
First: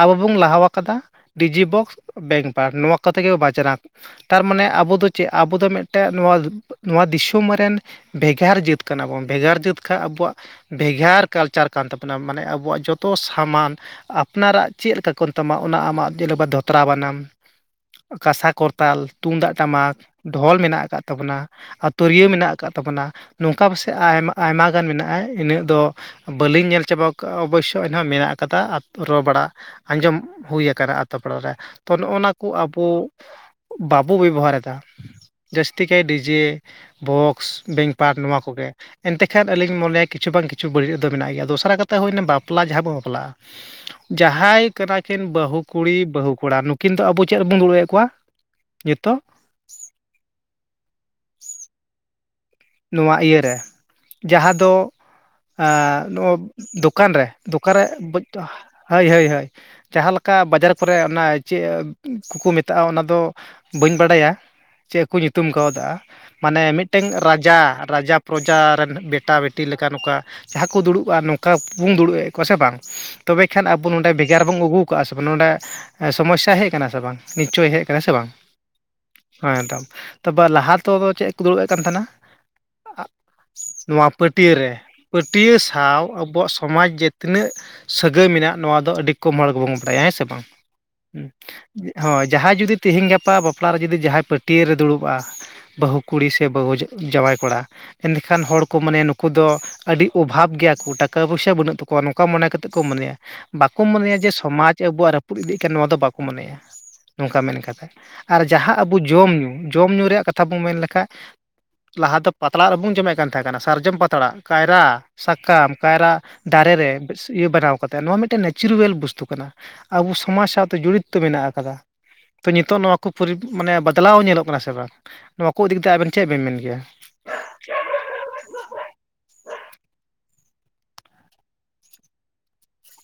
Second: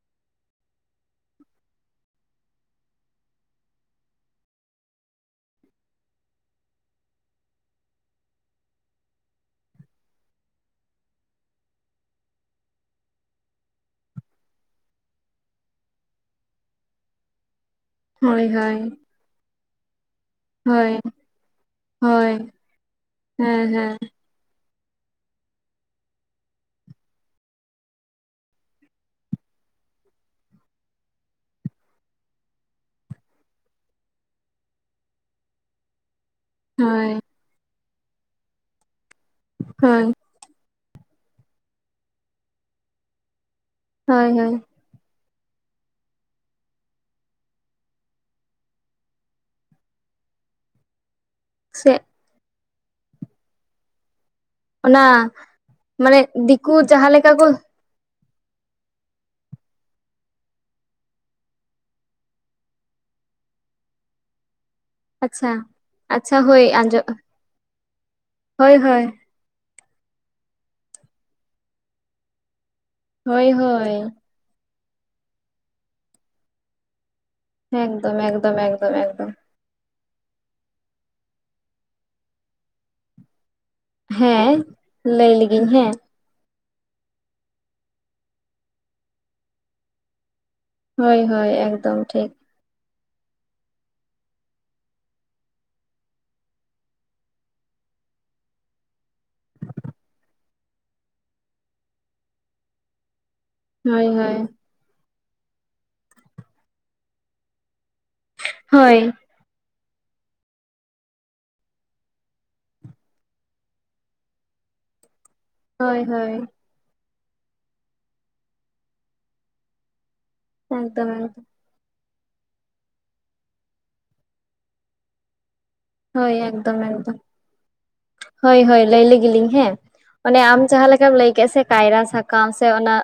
ᱟᱵᱚ ᱵᱚᱱ ᱞᱟᱦᱟ ᱟᱠᱟᱫᱟ ᱰᱤᱡᱤ ᱵᱚᱠᱥ ᱵᱮᱝᱠ ᱯᱟᱨᱰ ᱱᱚᱣᱟ ᱠᱚᱛᱮ ᱜᱮ ᱵᱟᱡᱱᱟ ᱛᱟᱨᱢᱟᱱᱮ ᱟᱵᱚ ᱫᱚ ᱪᱮᱫ ᱟᱵᱚ ᱫᱚ ᱢᱤᱫᱴᱮᱱ ᱱᱚᱣᱟ ᱱᱚᱣᱟ ᱫᱤᱥᱚᱢ ᱨᱮᱱ ᱵᱷᱮᱜᱟᱨ ᱡᱟᱹᱛ ᱠᱟᱱᱟ ᱵᱚᱱ ᱵᱷᱮᱜᱟᱨ ᱡᱟᱹᱛ ᱠᱷᱟᱡ ᱟᱵᱚᱣᱟᱜ ᱵᱷᱮᱜᱟᱨ ᱠᱟᱞᱪᱟᱨ ᱠᱟᱱ ᱛᱟᱵᱚᱱᱟ ᱢᱟᱱᱮ ᱟᱵᱚᱣᱟᱜ ᱡᱚᱛᱚ ᱥᱟᱢᱟᱱ ᱟᱯᱱᱟᱨᱟᱜ ᱪᱮᱫ ᱞᱮᱠᱟ ᱠᱟᱱ ᱛᱟᱢᱟ ᱚᱱᱟ ᱟᱢᱟᱜ ᱧᱮᱞ ᱵᱟᱫᱫᱷᱚ ᱛᱨᱟ ᱵᱟᱱᱟᱢ ᱦᱳᱭ ᱠᱟᱸᱥᱟ ᱦᱳᱭ ᱠᱚᱨᱛᱟᱞ ᱛᱩᱢᱫᱟᱜ ᱴᱟᱢᱟᱠ ᱰᱷᱚᱞ ᱢᱮᱱᱟᱜ ᱦᱳᱭ ᱟᱠᱟᱫ ᱛᱟᱵᱚᱱᱟ ᱛᱩᱨᱭᱟᱹ ᱦᱳᱭ ᱢᱮᱱᱟᱜ ᱟᱠᱟᱫ ᱛᱟᱵᱚᱱᱟ ᱦᱮᱸ ᱱᱚᱝᱠᱟ ᱯᱟᱥᱮᱡ ᱦᱮᱸ ᱟᱭᱢᱟ ᱟᱭᱢᱟ ᱜᱟᱱ ᱢᱮᱱᱟᱜ-ᱟ ᱤᱱᱟᱹᱜ ᱫᱚ ᱵᱟᱹᱞᱤᱧ ᱧᱮᱞ ᱪᱟᱵᱟᱣ ᱟᱠᱟᱜ-ᱟ ᱚᱵᱚᱥᱥᱳᱭ ᱮᱱᱦᱚᱸ ᱢᱮᱱᱟᱜ ᱠᱟᱫᱟ ᱨᱚᱲ ᱵᱟᱲᱟ ᱟᱸᱡᱚᱢ ᱦᱩᱭ ᱟᱠᱟᱱᱟ ᱟᱛᱚ ᱯᱟᱲᱟ ᱨᱮ ᱛᱚ ᱱᱚᱸᱜ-ᱚᱱᱟ ᱠᱚ ᱟᱵᱚ ᱵᱟᱵᱚ ᱵᱮᱵᱚᱦᱟᱨᱮᱫᱟ ᱡᱟᱹᱥᱛᱤ ᱠᱟᱭ ᱰᱤᱡᱮ ᱦᱳᱭ ᱵᱚᱠᱥ ᱵᱮᱝᱠ ᱯᱟᱨᱴ ᱱᱚᱣᱟ ᱠᱚᱜᱮ ᱮᱱᱛᱮ ᱠᱷᱟᱱ ᱟᱹᱞᱤᱧ ᱢᱚᱱᱮᱭᱟ ᱦᱳᱭ ᱠᱤᱪᱷᱩ ᱵᱟᱝ ᱠᱤᱪᱷᱩ ᱠᱤᱪᱷᱩ ᱵᱟᱹᱲᱤᱡ ᱫᱚ ᱢᱮᱱᱟᱭ ᱜᱮᱭᱟ ᱫᱚᱥᱨᱟ ᱠᱟᱛᱷᱟ ᱦᱩᱭᱱᱟ ᱵᱟᱯᱞᱟ ᱡᱟᱦᱟᱸ ᱵᱚᱱ ᱵᱟᱯᱞᱟᱜ-ᱟ ᱦᱳᱭ ᱦᱳᱭ ᱡᱟᱦᱟᱸᱭ ᱠᱟᱱᱟᱠᱤᱱ ᱵᱟᱹᱦᱩ ᱠᱩᱲᱤ ᱵᱟᱹᱦᱩ ᱠᱚᱲᱟ ᱱᱩᱠᱤᱱ ᱫᱚ ᱟᱵᱚ ᱪᱮᱫ ᱨᱮᱵᱚᱱ ᱫᱩᱲᱩᱵᱮᱫ ᱠᱚᱣᱟ ᱱᱤᱛᱚᱜ ᱥᱮᱫ ᱱᱚᱣᱟ ᱤᱭᱟᱹᱨᱮ ᱡᱟᱦᱟᱸᱫ ᱫᱚ ᱚᱱᱟ ᱢᱟᱱᱮ ᱱᱚᱣᱟ ᱫᱤᱠᱩ ᱡᱟᱦᱟᱸ ᱫᱚᱠᱟᱱ ᱨᱮ ᱞᱮᱠᱟ ᱠᱚ ᱫᱚᱠᱟᱱ ᱨᱮ ᱦᱳᱭ ᱦᱳᱭ ᱦᱳᱭ ᱡᱟᱦᱟᱸ ᱞᱮᱠᱟ ᱵᱟᱡᱟᱨ ᱠᱚᱨᱮ ᱚᱱᱟ ᱪᱮᱫ ᱠᱚᱠᱚ ᱢᱮᱛᱟᱜ-ᱟ ᱚᱱᱟ ᱫᱚ ᱵᱟᱹᱧ ᱵᱟᱲᱟᱭᱟ ᱪᱮᱫ ᱠᱚ ᱧᱩᱛᱩᱢ ᱟᱪᱪᱷᱟ ᱠᱟᱣᱫᱟ ᱟᱪᱪᱷᱟ ᱢᱟᱱᱮ ᱦᱳᱭ ᱟᱸᱡᱚ ᱢᱤᱫᱴᱮᱱ ᱨᱟᱡᱽ ᱨᱟᱡᱟ ᱦᱳᱭ ᱯᱨᱚᱡᱟ ᱨᱮᱱ ᱦᱳᱭ ᱵᱮᱴᱟ ᱵᱮᱴᱤ ᱞᱮᱠᱟ ᱱᱚᱝᱠᱟ ᱡᱟᱦᱟᱸ ᱠᱚ ᱫᱩᱲᱩᱵ-ᱟ ᱱᱚᱝᱠᱟ ᱵᱚᱱ ᱫᱩᱲᱩᱵ ᱮᱫ ᱠᱚ ᱥᱮ ᱵᱟᱝ ᱛᱚᱵᱮ ᱦᱳᱭ ᱠᱷᱟᱱ ᱟᱵᱚ ᱦᱳᱭ ᱱᱚᱰᱮ ᱵᱷᱮᱜᱟᱨ ᱵᱚᱱ ᱟᱹᱜᱩᱣᱠᱟᱜ-ᱟ ᱥᱮ ᱵᱟᱝ ᱱᱚᱰᱮ ᱥᱚᱢᱚᱥᱥᱟ ᱦᱮᱡ ᱟᱠᱟᱱᱟ ᱥᱮ ᱵᱟᱝ ᱱᱤᱥᱪᱚᱭ ᱦᱮᱡ ᱟᱠᱟᱱᱟ ᱥᱮ ᱮᱠᱫᱚᱢ ᱵᱟᱝ ᱮᱠᱫᱚᱢ ᱮᱠᱫᱚᱢ ᱮᱠᱫᱚᱢ ᱦᱮᱸᱛᱚ ᱛᱟᱯᱚᱨ ᱞᱟᱦᱟ ᱛᱮᱫᱚ ᱪᱮᱫ ᱠᱚ ᱫᱩᱲᱩᱵᱮᱫ ᱠᱟᱱ ᱛᱟᱦᱮᱱᱟ ᱱᱚᱣᱟ ᱯᱟᱹᱴᱭᱟᱹ ᱦᱮᱸ ᱨᱮ ᱞᱟᱹᱭ ᱯᱟᱹᱴᱭᱟᱹ ᱞᱮᱜᱤᱧ ᱦᱮᱸ ᱥᱟᱶ ᱟᱵᱚᱣᱟᱜ ᱥᱚᱢᱟᱡᱽ ᱡᱮ ᱛᱤᱱᱟᱹᱜ ᱥᱟᱹᱜᱟᱹᱭ ᱢᱮᱱᱟᱜ ᱱᱚᱣᱟ ᱫᱚ ᱟᱹᱰᱤ ᱠᱚᱢ ᱦᱚᱲ ᱜᱮᱵᱚᱱ ᱵᱟᱰᱟᱭᱟ ᱦᱮᱸ ᱥᱮ ᱵᱟᱝ ᱦᱳᱭ ᱦᱳᱭ ᱮᱠᱫᱚᱢ ᱦᱳᱭ ᱴᱷᱤᱠ ᱡᱟᱦᱟᱸᱭ ᱡᱩᱫᱤ ᱛᱤᱦᱤᱧ ᱜᱟᱯᱟ ᱵᱟᱯᱞᱟᱨᱮ ᱡᱩᱫᱤ ᱡᱟᱦᱟᱸᱭ ᱯᱟᱹᱴᱭᱟ ᱨᱮ ᱫᱩᱲᱩᱵᱼᱟ ᱵᱟᱹᱦᱩ ᱠᱩᱲᱤ ᱥᱮ ᱵᱟᱹᱦᱩᱡ ᱡᱟᱶᱟᱭ ᱠᱚᱲᱟ ᱮᱱᱠᱷᱟᱱ ᱦᱚᱲ ᱠᱚ ᱢᱟᱱᱮ ᱱᱩᱠᱩ ᱫᱚ ᱟᱹᱰᱤ ᱚᱵᱷᱟᱵᱽ ᱜᱮᱭᱟ ᱠᱚ ᱴᱟᱠᱟ ᱯᱚᱭᱥᱟ ᱵᱟᱹᱱᱩᱜ ᱛᱟᱠᱚᱣᱟ ᱱᱚᱠᱟ ᱢᱚᱱᱮ ᱠᱟᱛᱮᱫ ᱠᱚ ᱢᱚᱱᱮᱭᱟ ᱵᱟᱠᱚ ᱦᱳᱭ ᱢᱚᱱᱮᱭᱟ ᱡᱮ ᱦᱳᱭ ᱥᱚᱢᱟᱡᱽ ᱟᱵᱚᱣᱟᱜ ᱨᱟᱹᱯᱩᱫ ᱤᱫᱤᱜ ᱠᱟᱱᱟ ᱱᱚᱣᱟ ᱫᱚ ᱵᱟᱠᱚ ᱢᱚᱱᱮᱭᱟ ᱱᱚᱝᱠᱟ ᱢᱮᱱ ᱠᱟᱛᱷᱟ ᱟᱨ ᱡᱟᱦᱟᱸ ᱟᱵᱚ ᱦᱳᱭ ᱡᱚᱢᱼ ᱡᱚᱢᱼ ᱧᱩ ᱨᱮᱭᱟᱜ ᱠᱟᱛᱷᱟ ᱵᱚᱱ ᱢᱮᱱ ᱞᱮᱠᱷᱟᱜ ᱞᱟᱦᱟ ᱫᱚ ᱯᱟᱛᱲᱟ ᱨᱮᱵᱚᱱ ᱡᱚᱢᱮᱫ ᱠᱟᱱ ᱛᱟᱦᱮᱸ ᱠᱟᱱᱟ ᱥᱟᱨᱡᱚᱢ ᱯᱟᱛᱲᱟ ᱠᱟᱭᱨᱟ ᱥᱟᱠᱟᱢ ᱦᱳᱭ ᱠᱟᱭᱨᱟ ᱦᱳᱭ ᱫᱟᱨᱮ ᱨᱮ ᱤᱭᱟᱹ ᱵᱮᱱᱟᱣ ᱠᱟᱛᱮᱫ ᱱᱚᱣᱟ ᱢᱤᱫᱴᱮᱱ ᱱᱮᱪᱟᱨᱮᱞ ᱵᱚᱥᱛᱩ ᱠᱟᱱᱟ᱾ ᱟᱵᱚ ᱥᱚᱢᱟᱡᱽ ᱥᱟᱶᱛᱮ ᱮᱠᱫᱚᱢ ᱡᱚᱲᱤᱛᱛᱚ ᱢᱮᱱᱟᱜ ᱮᱠᱫᱚᱢ ᱟᱠᱟᱫᱟ᱾ ᱛᱚ ᱱᱤᱛᱚᱜ ᱱᱚᱣᱟ ᱠᱚ ᱢᱟᱱᱮ ᱵᱟᱫᱞᱟᱣ ᱧᱮᱞᱚᱜ ᱠᱟᱱᱟ ᱥᱮ ᱵᱟᱝ ᱱᱚᱣᱟ ᱠᱚ ᱤᱫᱤ ᱠᱟᱛᱮ ᱟᱵᱮᱱ ᱪᱮᱫ ᱦᱳᱭ ᱵᱮᱱ ᱢᱮᱱ ᱮᱠᱫᱚᱢ ᱜᱮᱭᱟ ᱮᱠᱫᱚᱢ ᱦᱳᱭ ᱦᱳᱭ ᱞᱟᱹᱭ ᱞᱮᱜᱮᱞᱤᱧ ᱦᱮᱸ ᱚᱱᱮ ᱟᱢ ᱡᱟᱦᱟᱸ ᱞᱮᱠᱟᱢ ᱞᱟᱹᱭ ᱠᱮᱫ ᱥᱮ ᱠᱟᱭᱨᱟ ᱥᱟᱠᱟᱢ ᱥᱮ ᱚᱱᱟ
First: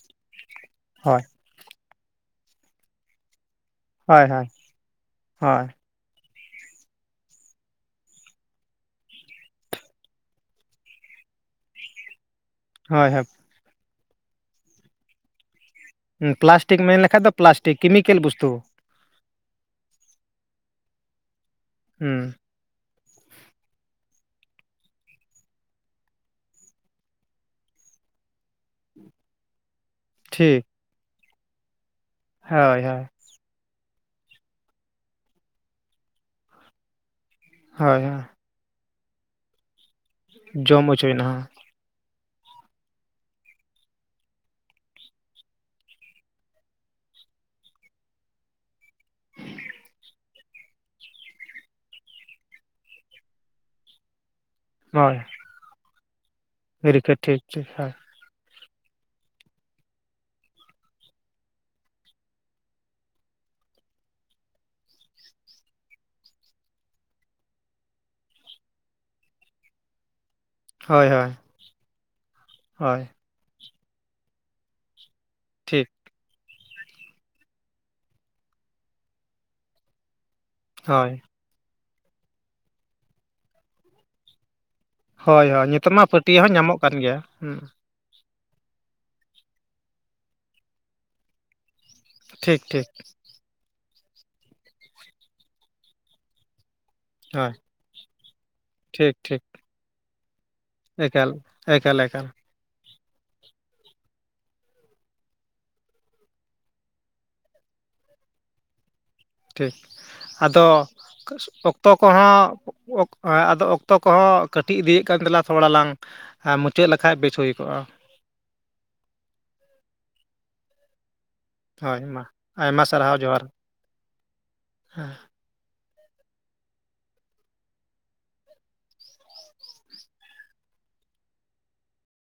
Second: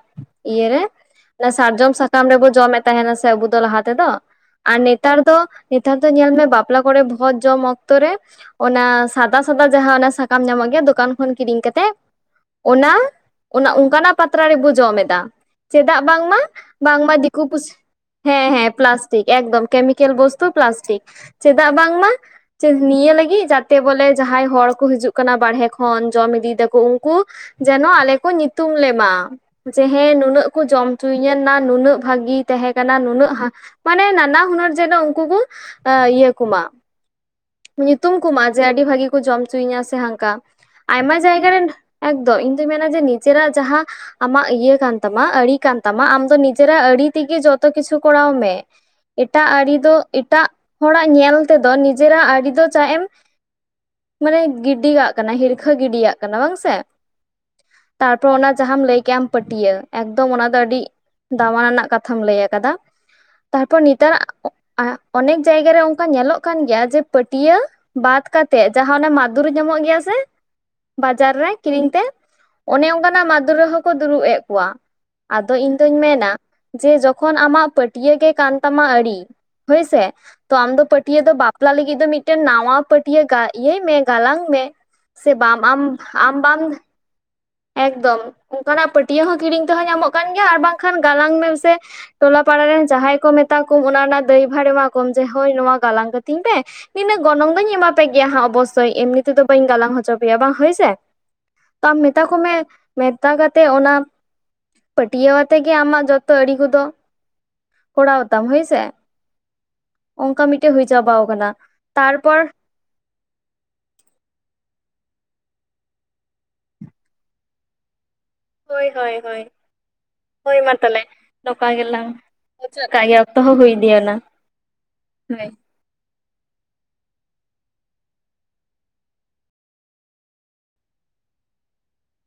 ᱤᱭᱟᱹᱨᱮ ᱦᱳᱭ ᱚᱱᱟ ᱥᱟᱨᱡᱚᱢ ᱥᱟᱠᱟᱢ ᱨᱮᱵᱚ ᱡᱚᱢᱮᱫ ᱛᱟᱦᱮᱱᱟ ᱥᱮ ᱟᱵᱚ ᱫᱚ ᱞᱟᱦᱟ ᱛᱮᱫᱚ ᱦᱳᱭ ᱦᱳᱭ ᱟᱨ ᱱᱮᱛᱟᱨ ᱫᱚ ᱦᱳᱭ ᱱᱮᱛᱟᱨ ᱫᱚ ᱧᱮᱞ ᱢᱮ ᱵᱟᱯᱞᱟ ᱠᱚᱨᱮ ᱵᱷᱚᱡᱽ ᱡᱚᱢ ᱚᱠᱛᱚ ᱚᱠᱛᱚ ᱨᱮ ᱚᱱᱟ ᱥᱟᱫᱟ ᱥᱟᱫᱟ ᱡᱟᱦᱟᱸ ᱚᱱᱟ ᱥᱟᱠᱟᱢ ᱧᱟᱢᱚᱜ ᱜᱮᱭᱟ ᱫᱚᱠᱟᱱ ᱠᱷᱚᱱ ᱠᱤᱨᱤᱧ ᱠᱟᱛᱮᱜ ᱚᱱᱟ ᱦᱳᱭ ᱦᱳᱭ ᱚᱱᱟ ᱚᱱᱠᱟᱱᱟᱜ ᱯᱟᱛᱲᱟ ᱨᱮᱵᱚ ᱡᱚᱢ ᱮᱫᱟ ᱾ ᱪᱮᱫᱟᱜ ᱵᱟᱝᱢᱟ ᱯᱞᱟᱥᱴᱤᱠ ᱢᱮᱱ ᱵᱟᱝᱢᱟ ᱞᱮᱠᱷᱟᱡ ᱫᱚ ᱫᱤᱠᱩ ᱯᱩᱥᱤ ᱯᱞᱟᱥᱴᱤᱠ ᱠᱮᱢᱤᱠᱮᱞ ᱦᱮᱸ ᱵᱚᱥᱛᱩ ᱦᱮᱸ ᱯᱞᱟᱥ ᱴᱤᱠ ᱮᱠᱫᱚᱢ ᱠᱮᱢᱤᱠᱮᱞ ᱵᱚᱥᱛᱩ ᱯᱞᱟᱥᱴᱤᱠ ᱪᱮᱫᱟᱜ ᱵᱟᱝᱢᱟ ᱦᱩᱸ ᱪᱚᱫ ᱱᱤᱭᱟᱹ ᱞᱟᱹᱜᱤᱫ ᱡᱟᱛᱮ ᱵᱚᱞᱮ ᱡᱟᱦᱟᱸᱭ ᱦᱚᱲ ᱠᱚ ᱦᱤᱡᱩᱜ ᱠᱟᱱᱟ ᱵᱟᱨᱦᱮ ᱠᱷᱚᱱ ᱡᱚᱢ ᱤᱫᱤᱭ ᱫᱟᱠᱚ ᱩᱱᱠᱩ ᱡᱮᱱᱚ ᱟᱞᱮ ᱠᱚ ᱧᱩᱛᱩᱢ ᱞᱮᱢᱟ ᱡᱮ ᱦᱮᱸ ᱱᱩᱱᱟᱹᱜ ᱠᱚ ᱴᱷᱤᱠ ᱡᱚᱢ ᱦᱚᱪᱚᱧᱟᱹᱱᱟ ᱱᱩᱱᱟᱹᱜ ᱵᱷᱟᱹᱜᱤ ᱛᱟᱦᱮᱸ ᱦᱳᱭ ᱠᱟᱱᱟ ᱦᱳᱭ ᱱᱩᱱᱟᱹᱜ ᱢᱟᱱᱮ ᱱᱟᱱᱟ ᱦᱩᱱᱟᱹᱨ ᱡᱮᱱᱚ ᱩᱱᱠᱩ ᱠᱚ ᱤᱭᱟᱹ ᱠᱚᱢᱟ ᱦᱳᱭ ᱧᱩᱛᱩᱢ ᱦᱳᱭ ᱠᱚᱢᱟ ᱡᱮ ᱟᱹᱰᱤ ᱵᱷᱟᱹᱜᱤ ᱠᱚ ᱡᱚᱢ ᱦᱚᱪᱚᱤᱧᱟ ᱥᱮ ᱦᱟᱱᱠᱟ ᱡᱚᱢ ᱟᱭᱢᱟ ᱦᱚᱪᱚᱭᱮᱱᱟ ᱡᱟᱭᱜᱟ ᱨᱮᱱ ᱮᱠᱫᱚᱢ ᱤᱧ ᱫᱩᱧ ᱢᱮᱱᱟ ᱡᱮ ᱱᱤᱡᱮᱨᱟᱜ ᱡᱟᱦᱟᱸ ᱟᱢᱟᱜ ᱤᱭᱟᱹ ᱠᱟᱱ ᱛᱟᱢᱟ ᱟᱹᱲᱤ ᱠᱟᱱ ᱛᱟᱢᱟ ᱟᱢ ᱫᱚ ᱱᱤᱡᱮᱨᱟᱜ ᱟᱹᱲᱤ ᱛᱮᱜᱮ ᱡᱚᱛᱚ ᱠᱤᱪᱷᱩ ᱠᱚᱨᱟᱣ ᱢᱮ ᱮᱴᱟᱜ ᱟᱨᱤ ᱫᱚ ᱮᱴᱟᱜ ᱦᱚᱲᱟᱜ ᱧᱮᱞ ᱛᱮᱫᱚ ᱡᱮᱨᱟᱜ ᱟᱹᱨᱤ ᱫᱚ ᱪᱟ ᱮᱢ ᱢᱟᱱᱮ ᱜᱤᱰᱤᱟᱜ ᱠᱟᱱᱟ ᱦᱤᱨᱠᱷᱟᱹ ᱜᱤᱰᱤᱭᱟᱜ ᱠᱟᱱᱟ ᱵᱟᱝ ᱥᱮ ᱟᱹᱰᱤ ᱛᱮᱫ ᱴᱷᱤᱠ ᱴᱷᱤᱠ ᱦᱚᱭ ᱛᱚ ᱚᱱᱟ ᱡᱟᱦᱟᱸᱢ ᱞᱟᱹᱭ ᱠᱮᱫᱮᱜ ᱟᱢ ᱯᱟᱹᱴᱭᱟᱹ ᱮᱠᱫᱚᱢ ᱚᱱᱟ ᱫᱚ ᱟᱹᱰᱤ ᱫᱟᱢᱟᱱᱟᱱᱟᱜ ᱠᱟᱛᱷᱟᱢ ᱞᱟᱹᱭ ᱟᱠᱟᱫᱟ᱾ ᱛᱟᱨᱯᱚᱨ ᱱᱤᱛᱟᱨᱟᱜ ᱚᱱᱮᱠ ᱡᱟᱭᱜᱟᱨᱮ ᱚᱱᱠᱟ ᱧᱮᱞᱚᱜ ᱠᱟᱱ ᱜᱮᱭᱟ ᱡᱮ ᱯᱟᱹᱴᱭᱟ ᱵᱟᱫ ᱠᱟᱛᱮᱜ ᱡᱟᱦᱟᱸ ᱚᱱᱮ ᱢᱟᱫᱩᱨ ᱧᱟᱢᱚᱜ ᱜᱮᱭᱟ ᱥᱮ ᱦᱳᱭ ᱦᱳᱭ ᱵᱟᱡᱟᱨ ᱨᱮ ᱠᱤᱨᱤᱧ ᱛᱮ ᱚᱱᱮ ᱦᱳᱭ ᱚᱱᱠᱟᱱᱟᱜ ᱢᱟᱫᱷᱩᱨ ᱨᱮᱦᱚᱸᱠᱚ ᱫᱩᱲᱩᱵ ᱮᱫ ᱠᱚᱣᱟ ᱟᱫᱚ ᱴᱷᱤᱠ ᱤᱧᱫᱩᱧ ᱢᱮᱱᱟ ᱡᱮ ᱡᱚᱠᱷᱚᱱ ᱟᱢᱟᱜ ᱯᱟᱹᱴᱭᱟ. ᱜᱮ ᱠᱟᱱ ᱛᱟᱢᱟ ᱟᱹᱨᱤ ᱦᱳᱭᱥᱮ ᱛᱚ ᱟᱢ ᱫᱚ ᱦᱳᱭ ᱯᱟᱹᱴᱭᱟ ᱫᱚ ᱵᱟᱢ ᱵᱟᱯᱞᱟ ᱞᱟᱹᱜᱤᱫ ᱫᱚ ᱢᱤᱫᱴᱮᱱ ᱱᱟᱣᱟ ᱯᱟᱹᱴᱤᱭᱟᱹ ᱤᱭᱟᱹᱭ ᱢᱮ ᱜᱟᱞᱟᱝ ᱢᱮ ᱥᱮ ᱦᱳᱭ ᱵᱟᱢ ᱦᱳᱭ ᱟᱢ ᱱᱤᱛᱚᱜ ᱢᱟ ᱯᱟᱹᱴᱭᱟᱹ ᱟᱢ ᱦᱚᱸ ᱵᱟᱢ ᱧᱟᱢᱚᱜ ᱠᱟᱱ ᱜᱮᱭᱟ ᱦᱩᱸ ᱮᱠᱫᱚᱢ ᱚᱱᱠᱟᱱᱟᱜ ᱯᱟᱹᱴᱭᱟᱹ ᱦᱚᱸ ᱠᱤᱨᱤᱧ ᱛᱮᱦᱚᱸ ᱧᱟᱢᱚᱜ ᱠᱟᱱ ᱜᱮᱭᱟ ᱟᱨ ᱵᱟᱝᱠᱷᱟᱱ ᱜᱟᱞᱟᱝ ᱢᱮᱥᱮ ᱴᱚᱞᱟ ᱴᱷᱤᱠ ᱯᱟᱲᱟ ᱨᱮᱱ ᱴᱷᱤᱠ ᱡᱟᱦᱟᱸᱭ ᱠᱚ ᱢᱮᱛᱟ ᱠᱚ ᱚᱱᱟ ᱨᱮᱱᱟᱜ ᱫᱟᱹᱭᱤᱵᱷᱟᱲ ᱮᱢᱟ ᱠᱚᱢ ᱡᱮ ᱦᱳ ᱱᱚᱣᱟ ᱜᱟᱞᱟᱝ ᱠᱟᱹᱛᱤᱧ ᱯᱮ ᱱᱤᱱᱟᱹ ᱦᱳᱭ ᱜᱚᱱᱚᱝ ᱫᱚᱧ ᱮᱢᱟ ᱯᱮ ᱜᱮᱭᱟ ᱦᱟᱸᱜ ᱚᱵᱚᱥᱥᱳ ᱴᱷᱤᱠ ᱮᱢᱱᱤ ᱛᱮᱫᱚ ᱴᱷᱤᱠ ᱵᱟᱹᱧ ᱜᱟᱞᱟᱝ ᱦᱚᱪᱚ ᱯᱮᱭᱟ ᱵᱟᱝ ᱦᱳᱭ ᱮᱠᱟᱞ ᱮᱠᱟᱞ ᱮᱠᱟᱞ ᱢᱮ ᱢᱮᱛᱟ ᱠᱟᱛᱮᱫ ᱚᱱᱟ ᱯᱟᱹᱴᱭᱟᱹ ᱟᱛ ᱜᱮ ᱟᱢᱟᱜ ᱡᱚᱛᱚ ᱟᱲᱤ ᱠᱚᱫᱚ ᱠᱚᱨᱟᱣᱛᱟᱢ ᱦᱳᱭᱥᱮ ᱾ ᱴᱷᱤᱠ ᱟᱫᱚ ᱠᱟᱱᱟ ᱚᱠᱛᱚ ᱠᱚᱦᱟᱼ ᱛᱟᱨᱯᱚᱨ ᱟᱫᱚ ᱚᱠᱛᱚ ᱠᱚᱦᱚᱸ ᱠᱟᱹᱴᱤᱡ ᱤᱫᱤᱭᱮᱫ ᱠᱟᱱ ᱛᱟᱞᱟᱝ ᱛᱷᱚᱲᱟ ᱞᱟᱝ ᱟᱨ ᱢᱩᱪᱟᱹᱫ ᱞᱮᱠᱷᱟᱡ ᱵᱮᱪ ᱦᱩᱭ ᱠᱚᱜᱼᱟ ᱦᱳᱭ ᱦᱳᱭ ᱦᱳᱭ ᱦᱳᱭ ᱢᱟ ᱛᱟᱦᱚᱞᱮ ᱱᱚᱝᱠᱟ ᱦᱳᱭ ᱜᱮᱞᱟᱝ ᱢᱟ ᱟᱭᱢᱟ ᱚᱪᱚᱜ ᱠᱟᱜ ᱥᱟᱨᱦᱟᱣ ᱜᱮ ᱚᱠᱛᱚ ᱡᱚᱦᱟᱨ ᱦᱚᱸ ᱦᱩᱭᱤᱫᱮ ᱚᱱᱟ ᱦᱮᱸ ᱦᱮᱭ